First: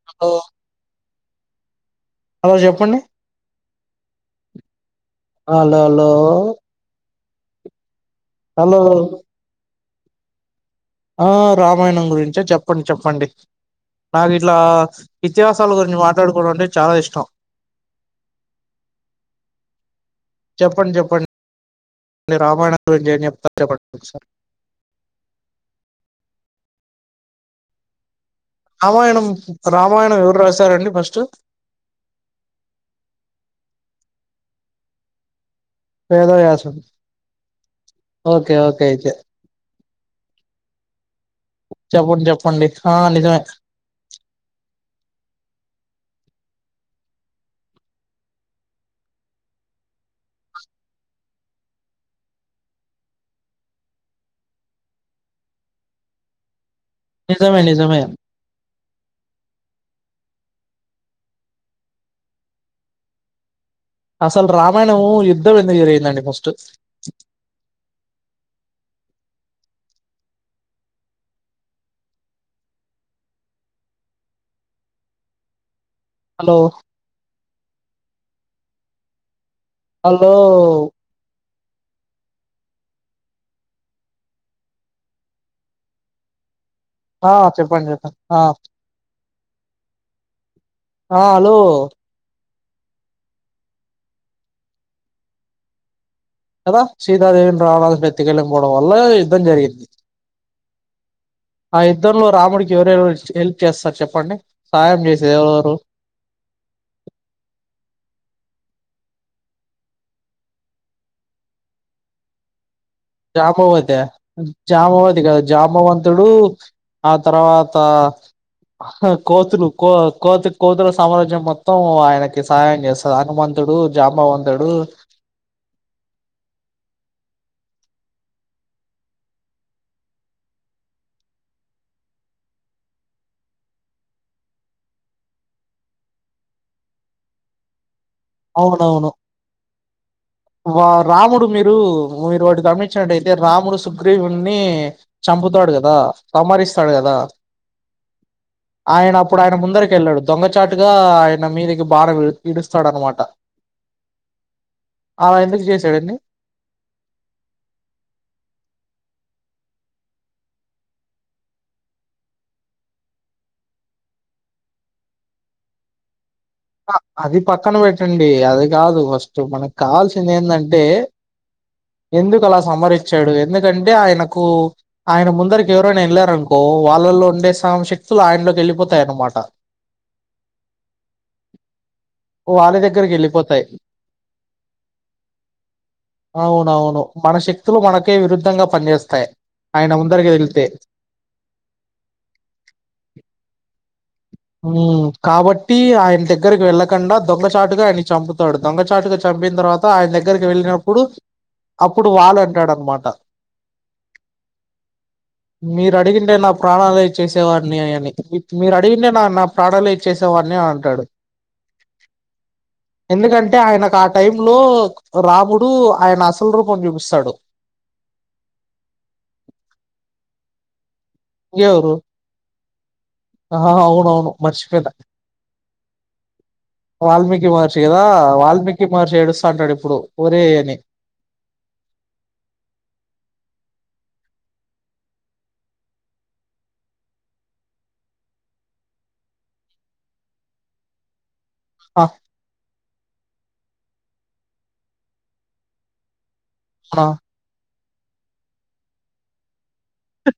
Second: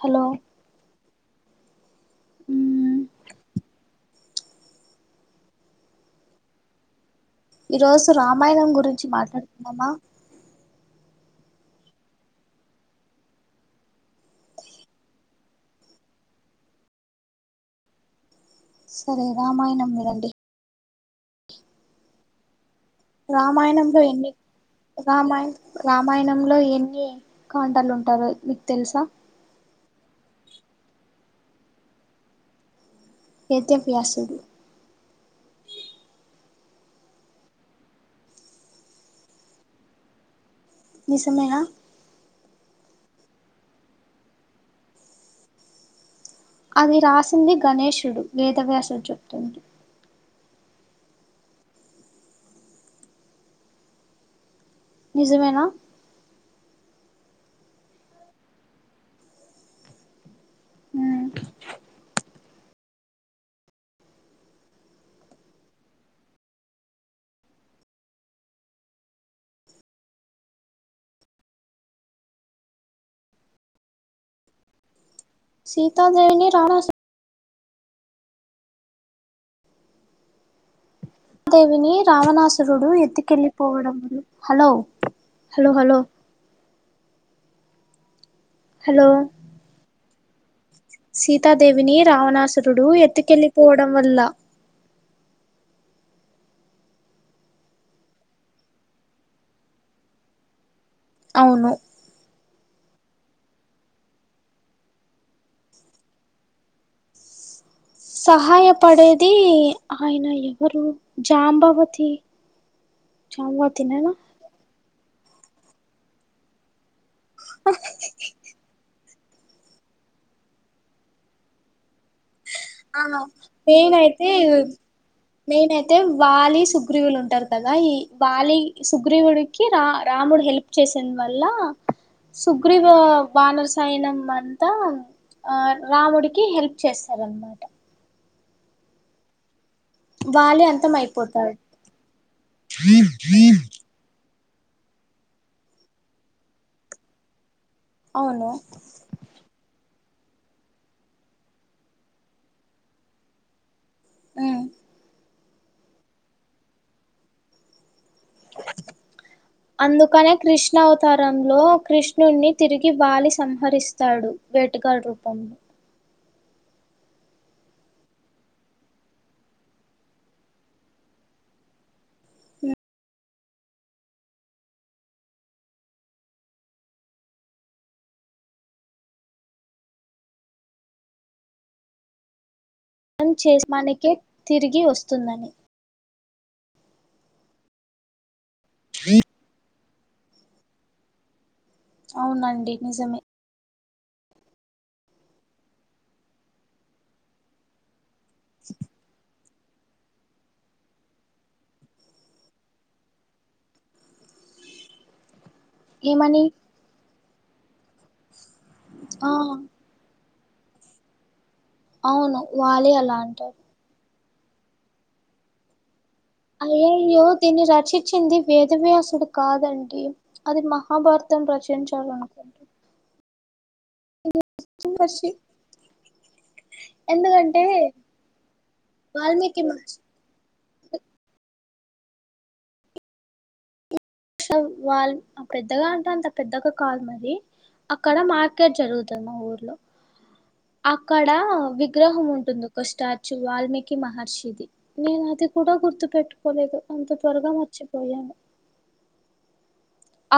Hello hello చెప్పండి hello hello ఈ రోజు రామాయణం హలో గురించి మాట్లాడుకుందామ ఆ రామాయణం గురించ చెప్పండి చెప్పండి నాకు ఇట్లా ఇతియాహసాల గురించి మాట్లాడుకోవడం అంటే చాలా ఇష్టం సరే రామాయణం వినండి చెప్పండి చెప్పండి రామాయణం గురించి ఏం చెప్తారు చెప్పండి రామాయణంలో ఒకసారి ఎన్ని రామాయణ రామాయణంలో ఎన్ని ఖండాలు ఉంటాయో రామాయణం రామాయణం ఎవరు రాశారండి ఫస్ట్ వేద వ్యాసుడు వేద వ్యాసుడు ఓకే ఓకే అయితే నిజమేనా చెప్పండి చెప్పండి ఆ నిజమే అది రాసింది గణేషుడు వేద వ్యాసుడు చెప్తుంది నిజమేనా నిజమే నిజమే ఉ అసలు రామాయణము యుద్ధం ఎందుకు జరిగిందండి ఫస్ట్ సీతాదేవిని హలో రావణాసుడు హలో సీతా దేవిని రావణాసురుడు ఎత్తుకెళ్ళిపోవడం వల్ల హలో హలో హలో ఆ చెప్పండి చెప్పండి ఆ హలో ఆ హలో సీతాదేవిని రావణాసురుడు ఎత్తుకెళ్ళలిపోవడం వల్ల కదా సీతాదేవిని రావణాసురుడు ఎత్తికెళ్ళిం పోవడం వల్ల యుద్ధం జరిగింది అవును ఆ యుద్ధం లో రాముడికి ఎవరవరు హెల్ప్ చేస్తారు చెప్పండి సాయం చేసేది ఎవరు ఎవరు సహాయపడేది ఆయన ఎవరు జాంబవతి జామవతయా జాంబవతినేనా జామావతి కాదు జామవంతుడు ఆ తర్వాత హా కోతులు కో కోతి కోతుల సామ్రాజ్యం మొత్తం ఆయనకి సహాయం చేస్తాడు ఆ హనుమంతుడు మెయిన్ అయితే జాంబవంతుడు మెయిన్ అయితే వాలి సుగ్రీవులు ఉంటారు కదా ఈ వాలి సుగ్రీవుడికి రా రాముడు హెల్ప్ చేసేందు వల్ల సుగ్రీ వానర సాయనం అంతా ఆ రాముడికి హెల్ప్ చేస్తారన్నమాట అవునవును వాలి వా అంతం రాముడు అయిపోతాడు మీరు మీరు వాటి గమనించినట్టయితే రాముడు శు గ్రీవుని చంపుతాడు కదా సమరిస్తాడు కదా అవును ఆయన అప్పుడు ఆయన ముందరికి వెళ్ళాడు దొంగచాటుగా ఆయన మీదికి బాగా విడుస్తాడు అనమాట ట ఉమ్ అలా ఎందుకు చేశాడండి అందుకనే కృష్ణ అవతారంలో కృష్ణుణ్ నీ తిరిగి బాలి సంహరిస్తాడు వేటగాడి రూపం అది పక్కన పెట్టండి అది కాదు ఫస్ట్ మనకు కావాల్సింది ఏందంటే ఎందుకు అలా సమరిచ్చాడు ఎందుకంటే ఆయనకు ఆయన ముందరికి ఎవరైనా వెళ్ళారనుకో వాళ్ళలో ఉండే సా శక్తులు ఆయనలోకి వెళ్ళిపోతాయన్నమాట ఓ ఆలలేద పన్ చేస్ మానేకే తిరిగి వస్తుందని అవును అవును మన శక్తులు మనకే విరుద్ధంగా పనిచేస్తాయి ఆయన ముందరికెళ్తే అవునండి నిజమే హ్మ్ కాబట్టి ఆయన దగ్గరకి వెళ్ళకుండా దొంగచాటుగా ఆయ చంపుతాడు దొంగచాటుగా చంపిన తర్వాత ఆయన దగ్గరకి వెళ్ళినప్పుడు అప్పుడు వాలీ అంటాడు అనమాట అ మీరు అడిగింటే నా ప్రాణాలే ఇచ్చేసేవాడిని అని మీరు అడిగింటే నా ఆ నా ప్రాణాలే చేసేవాడిని అని అంటాడు అవును వాలీ అలా అంటారు ఆయన క టైమ్ లో రాముడు ఆయన అసలు రూపం అయ్యాయో చూపిస్తాడు దీని రచీ చ్చింది వేదవ్యాసుడు కాదండి అది మహాభారతం రచించాడు అనుకుంటా ఆ అవునవును మర్చిపోయిన వాల్మీకి ఎందుకంటే మహర్షి కదా వాల్మీకి మహర్షి వాల్మీకి ఏడుస్తాంటాడు ఇప్పుడు మహర్షి ఓరే అని వాల్ ఆ పెద్దగా అంటే అంత పెద్దగా కాదు మరి అక్కడ మార్కెట్ జరుగుతుంది ఆ ఊర్లో అక్కడ ఆ విగ్రహం ఉంటుంది ఒక స్టాచ్యూ వాల్మీకి మహర్షిది నేను అది కూడా గుర్తు పెట్టుకోలేదు ఆ ఆ అంత త్వరగా మర్చిపోయాను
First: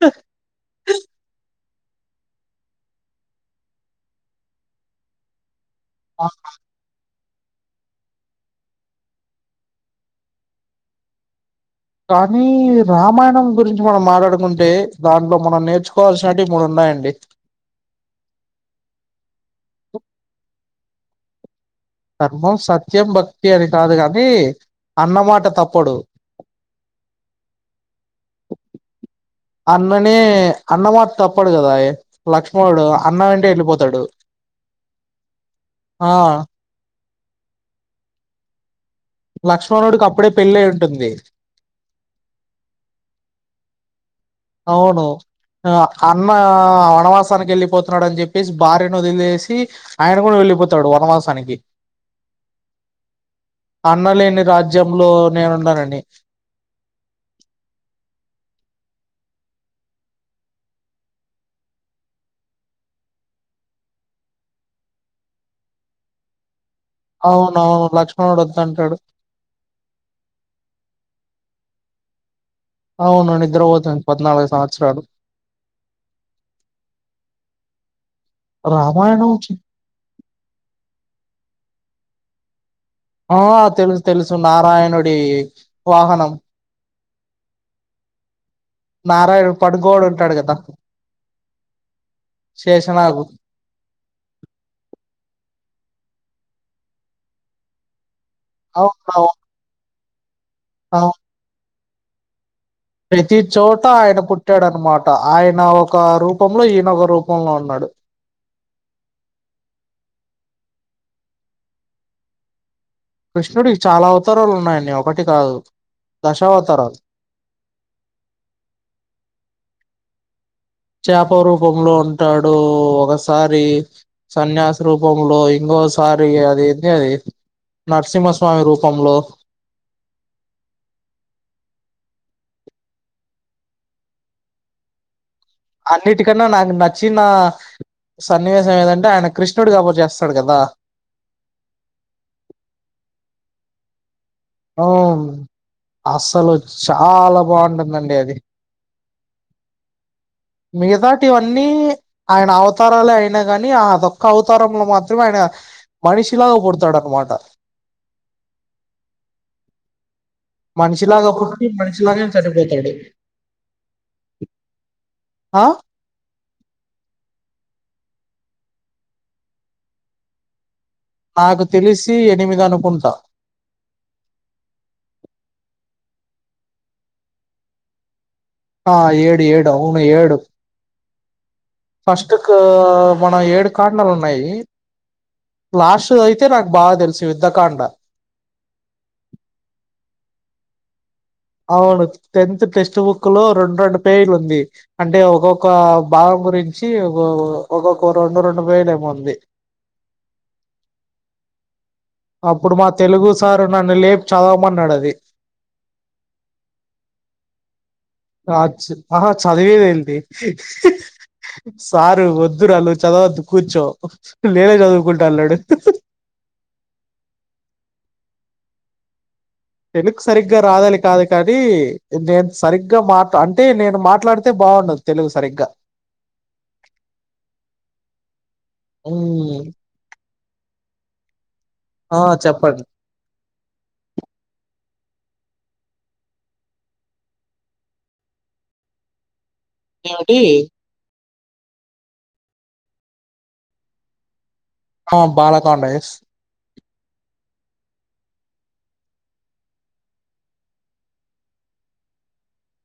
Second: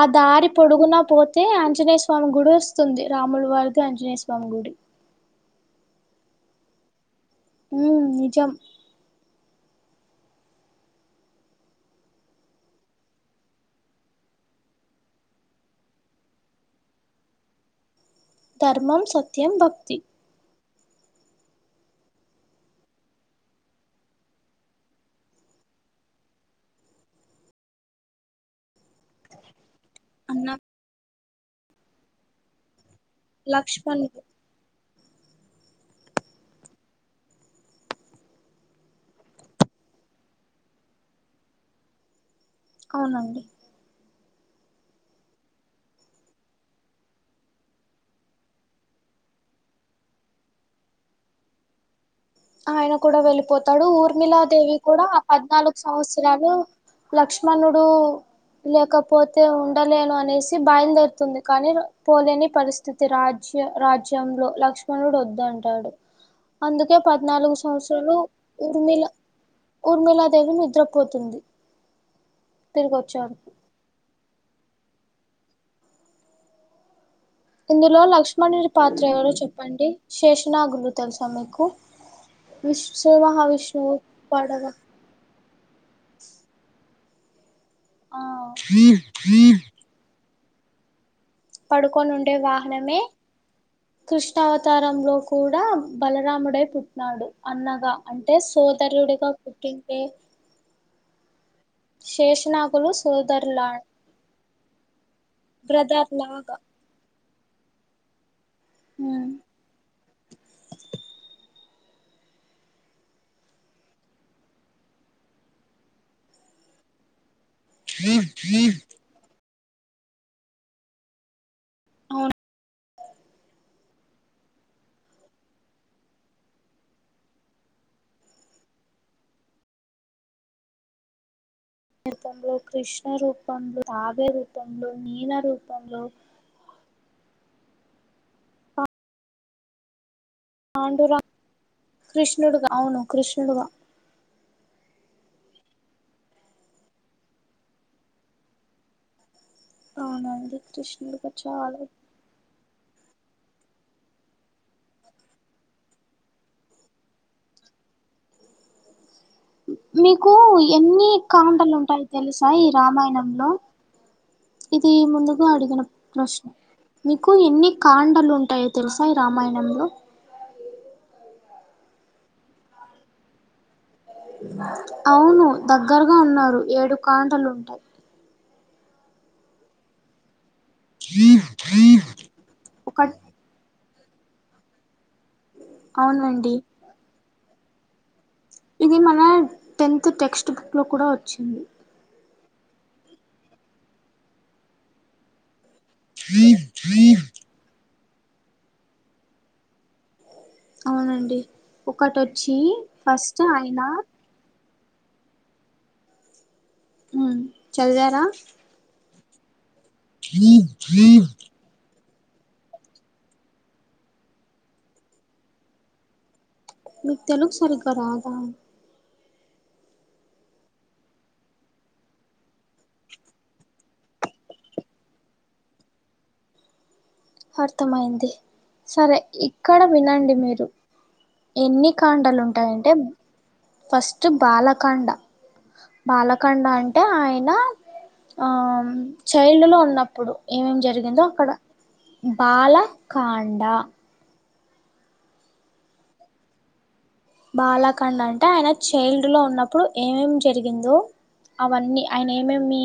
ఆ దారి పొడుగునా పోతే ఆంజనేయ స్వామి గుడి వస్తుంది రాములు వారిది ఆంజనేయ స్వామి గుడి ఆహా హ్మ్ నిజం కానీ రామాయణం గురించి మనం మాట్లాడుకుంటే దాంట్లో మనం నేర్చుకోవాల్సినటి మూడు ఉన్నాయండి ధర్మం సత్యం భక్తి ధర్మం సత్యం భక్తి అని కాదు గాని అన్నమాట తప్పడు అన్ననే అన్న అన్నమాటా తప్పడు కదా లక్ష్మణుడు అన్న వెంటే వెళ్ళిపోతాడు లక్ష్మణుడు ఆ లక్ష్మణుడికి అప్పుడే పెళ్ళయ్యి ఉంటుంది అవునండి అవును ఆ అన్న వనవాసానికి వెళ్ళిపోతున్నాడు అని చెప్పేసి భార్యను వదిలేసి ఆయన కూడా వెళ్ళిపోతాడు వనవాసానికి ఆయన కూడా వెళ్ళిపోతాడు అన్న ఊర్మిళ లేని దేవి కూడా రాజ్యంలో ఆ పద్నాలుగు నేనున్నానని సంవత్సరాలు లక్ష్మణుడు లేకపోతే ఉండలేను అనేసి బయలుదేరుతుంది కానీ పోలేని పరిస్థితి రాజ్య రాజ్యంలో లక్ష్మణుడు వద్దంటాడు అందుకే పద్నాలుగు అవునవును సంవత్సరాలు లక్ష్మణుడు వద్దంటాడు ఊర్మిళ ఊర్మిలాదేవి నిద్రపోతుంది తిరిగి అవున వచ్చాడుకు నిద్ర పోతుంది పద్నాలుగు సంవత్సరాలు ఇందులో లక్ష్మణుడి పాత్ర రామాయణం ఎవరో చి- చెప్పండి శేషనాగులు తెలుసా మీకు శ్రీ మహా విష్ణువు పడగ దీ వాహనం ఆ నారాయణ పడు గోడ్ ఉంటాడు గాద్ద పడుకొనుండే వాహనమే శేషనాగు కృష్ణావతారంలో కూడా బలరాముడై పుట్టినాడు అన్నగా అంటే సోదరుడిగా పుట్టింటే ఆ చేషినాక్ ప్రతి చోట ఆయన పుట్టాడన్నమాట ఆయన ఒక బ్రదర్ లాగా రూపంలో, ఈయనొ ఒక రూపంలో ఉన్నాడు. ఉమ్ కృష్ణుడి చాలా అవతారలు ఉన్నాయండి ఒకటి కాదు దశావతరాలు. [inaudible] చాప రూపంలో అవును ఉంటాడు ఒకాస్ సారి, సన్యాస రూపంలో ఇంకోసారి అది ఏంది అది నరసింహస్వామి రూపంలో తంలో కృష్ణ రూపంలో, తాబేలు రూపంలో ఇనా రూప్ అన్నిటిక్ కన్నా నాకు నచ్చిన సన్నివేశం ఏదంటే ఆయన కృష్ణుడుగా [unintelligible] చేస్తాడు గదా. పాండురా కృష్ణుడుగా, అవును కృష్ణుడుగా అవున్ అస్సలు చాలా బావుంటుందండి అది అవునండి కృష్ణుడుగా మిగతాటివన్నీ చాలా ఆయన అవతారాలే అయినా గాని, అదోక్క అవతారంలో మాత్రమే ఆయన మనిషిలాగా పడ్తాడు అన్నమాట. మీకు ఎన్ని మనిషిలాగా పుట్టి కాండలు ఉంటాయి మనిషిలాగే తెలుసా ఈ చనిపోతాడు రామాయణంలో. ఇది ముందుగా ఆ అడిగినం ప్రశ్న, మీకు ఎన్ని కాండలు ఉంటాయో తెలుసా ఈ రామాయణంలో. నాకు తెలిసి ఎనిమిది అనుకుంటా అవును దగ్గరగా ఉన్నారు, ఏడు కాండలుంటాయి. ఆ ఏడు, ఏడు అవును ఏడు ఫస్ట్ కు ఒక మన ఏడు కాండలు ఉన్నాయి. లాస్ట్ లో అయితే అవునండి నాక్ బాగా దెల్సు యుద్ధకాండ. ఇది మన టెన్త్ టెక్స్ట్ బుక్ లో కూడా ఒచ్చింది. అవును టెన్త్ టెక్స్ట్ బుక్ లో రెండు, రెండు పేజీలు ఉంది అంటే ఒకోక భావం గురించి [unintelligible] ఒకోక్క రెండు, రెండు వేలు ఏమో ఉంది. అవునండి ఒకటోచ్ అప్పుడు మా తెలుగు సార్ నన్ను లేపి చదవమన్నాడు అది. ఉమ్ చదివారా ఆచ్ ఆహా చదివేద దెంటి సారు వద్దు రా నువ్ చదవోద్దు కూర్చో, నేనే చదువుకుంటా అన్నాడు. మీక్ తెలుగు సరిగ్గా రాదా తెలుగు సరిగ్గా రాదానీ కాదు కానీ, నేను సరిగ్గా మాట్ అంటే నేను మాట్లాడితే బావుండదు. తెలుగు సరిగ్గా అర్థమయింది, సరే ఉమ్, ఇక్కడ వినండి మీరు ఎన్ని ఆ చెప్పండి కాండలుంటాయంటే, ఫస్ట్ బాలకాండ బాలకండ అంటే ఆయన, ఆ చైల్డ్ లో ఉన్ ఉన్నప్పుడు ఏమిటి ఏమేం జరిగిందో అక్కడ బాలకాండ ఆ బాలకాండ ఎస్ బాలఖండ్ అంటే ఆయన చైల్డ్ లో ఉన్నప్పుడు ఏమేం జరిగిందో అవన్నీ ఆయన ఏమే మీ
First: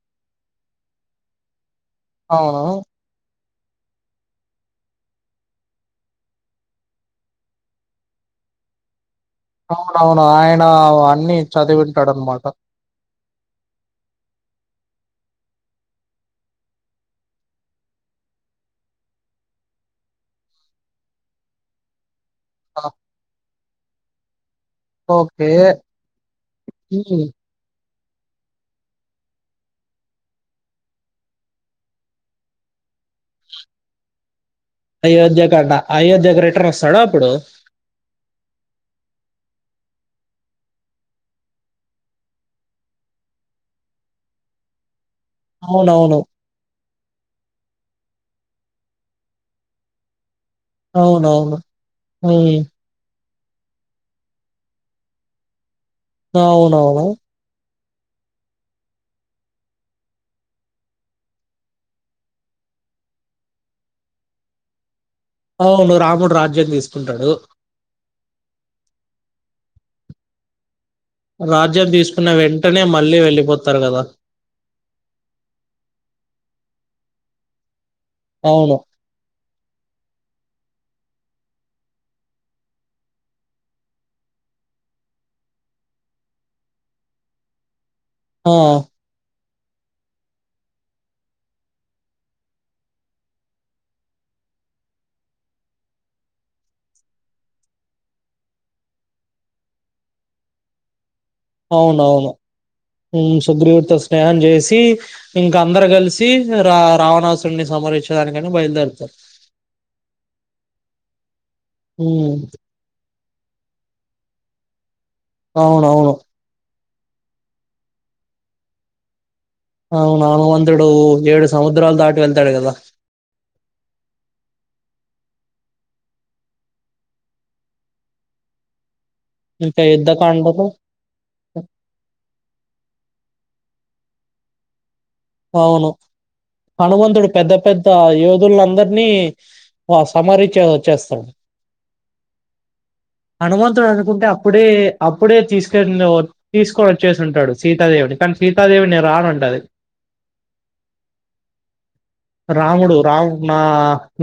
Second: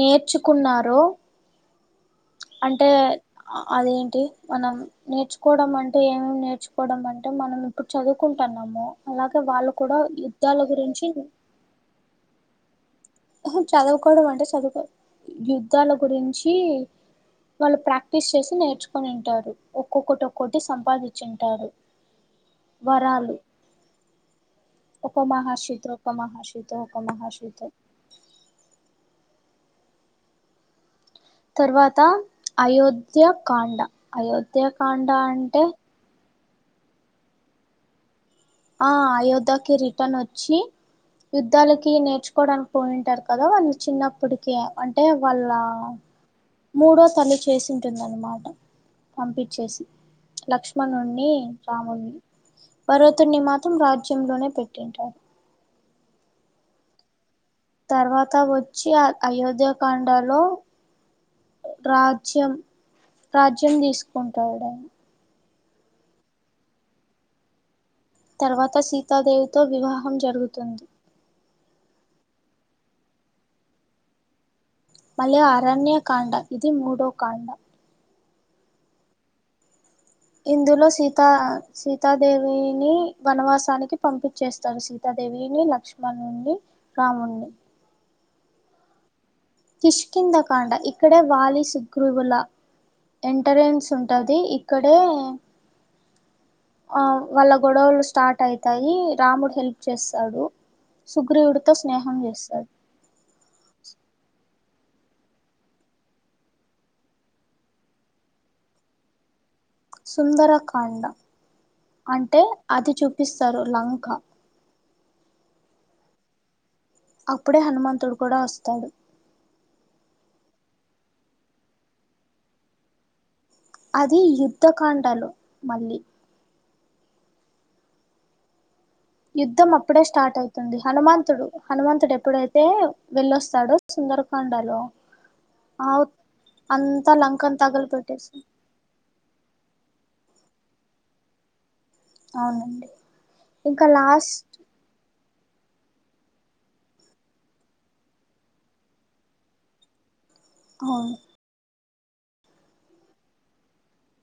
నేర్చుకున్నారో అవును అంటే అదేంటి మనం నేర్చుకోవడం అంటే ఏమేమి నేర్చుకోవడం అంటే మనం ఇప్పుడు చదువుకుంటన్నాము అలాగే వాళ్ళు కూడా యుద్ధాల గురించి చదివింటాడన్నమాట చదువుకోవడం అంటే చదువుకో యుద్ధాల గురించి వాళ్ళు ప్రాక్టీస్ చేసి నేర్చుకుొనింటారు ఒక్కొక్కటి ఒక్కొటి సంపాదించింటారు వరాలు ఒక ఓకే మహాశీతో ఒక మహాశీతో ఒక ఉమ్. మహాశీతో తర్వాత అయోధ్యకాండ అయోధ్య కా అయోధ్య కండ అయోధ్యకు రిటర్న్ వస్తాడు అప్పుడు ఆ అయోధ్యకి రిటర్ననొచ్చి యుద్ధాలకి నేర్చుకోడానికి పోయింటారు కదా వాళ్ళు చిన్నప్పటికి అంటే వాళ్ళ అవునవును మూడో తల్లి చేసింటుందన్నమాట పంపించేసి లక్ష్మ మణని అవునవును రాముని ఉమ్. పర్వతున్ని మాత్రం రాజ్యంలోనే పెట్టింటారు అవునవును తర్వాత వచ్చి ఆ అయోధ్యకాండలో రాజ్యం రాజ్యం తీస్కుంటాడన్ని అవును రాముడు రాజ్యాం తీస్కుంటాడు తర్వాత సీతాదేవితో వివాహం జరుగుతుంది రాజ్యం తీస్కున్న వెంటనే మళ్ళీ వెళ్ళిపోతారు కదా మళ్ళీ అరణ్యకాండ ఇది మూడో కాండ అవును ఇందులో సీత సీతాదేవిని వనవాసానికి పంపించేస్తారు సీతాదేవిని లక్ష్మణున్ని రామున్ని ఆ కిష్కిందకాండ ఇక్కడ వాలి సుగ్రీవుల ఎంటరెన్స్ ఉంటది ఇక్కడే ఆ వాళ్ళ గొడవలు స్టార్ట్ అవుతాయి రాముడు హెల్ప్ చేస్తాడు సుగ్రీవుడితో స్నేహం చేస్తాడు ఊ సుగ్రీవుడ్తో స్నేహం చేసి ఇంక అందరు కలిసి రా రావణాసుడిని సమరించడానికానీ బైల్దేర్తారు సుందరకాండ ఉమ్, అంటే అది చూపిస్తారు లంక అవునవును అప్పుడే హనుమంతుడు కూడా వస్తాడు అవునవును హన్మంతుడు ఏడు సముద్రాల్దాటి వెళ్తాడు కదా అది యుద్ధకాండలో మళ్ళీ యుద్ధం ఇంకా అప్పుడే స్టార్ట్ యుద్ధకాండలు అవుతుంది హనుమంతుడు హనుమంతుడు ఎప్పుడైతే వెళ్ళొస్తాడో సుందరకాండలో అవును ఆ అంతా హనుమంతుడు పెద్ద లంకను తగలు పెద్ద పెట్టేసి యోధులందర్నీ అ సమారీ చ చ్చేస్తాను అవునండి ఇంకా హనుమంతుడు అనుకుంటే లాస్ట్ అప్పుడే అప్పుడే తీసుకను తీసుకొని వచ్చేసి ఉంటాడు సీతాదేవిని కానీ సీతాదేవి నేను రాను ఉంటది ఆవును రాముడు రాము నా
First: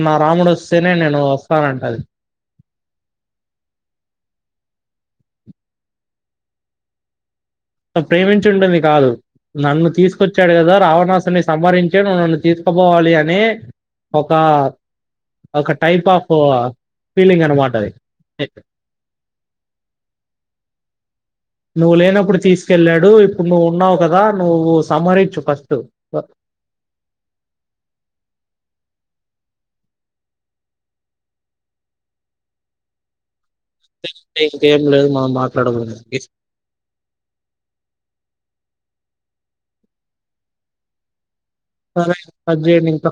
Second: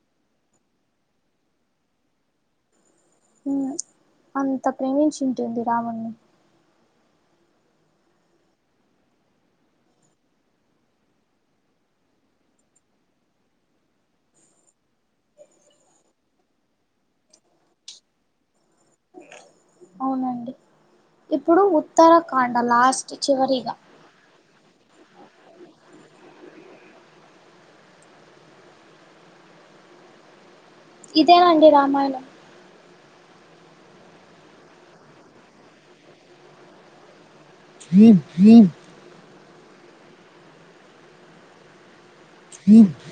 నా రాముడు వస్తేనే నేను వస్తానంటది ఊ అంత ప్రేమించింటుంది రామున్ని ప్రేమించుంటుంది కాదు నన్ను తీసుకొచ్చాడు కదా రావణాసుని సంహరించ నువు నన్ను తీసుకుపోవాలి అని ఒక ఒక టైప్ ఆఫ్ ఫీలింగ్ అనమాట అది అవునండి ఇప్పుడు నువ్వు లేనప్పుడు ఉత్తరాఖండ్ తీసుకెళ్ళాడు లాస్ట్ ఇప్పుడు నువ్వు చివరిగా ఉన్నావు కదా నువు సంహరించ్చు ఫస్ట్ ఇదేనండి రామాయణం ఇంకేం లేదు మనం మాట్లాడకూడదు జ సరే కట్ జేయండి ఇంకా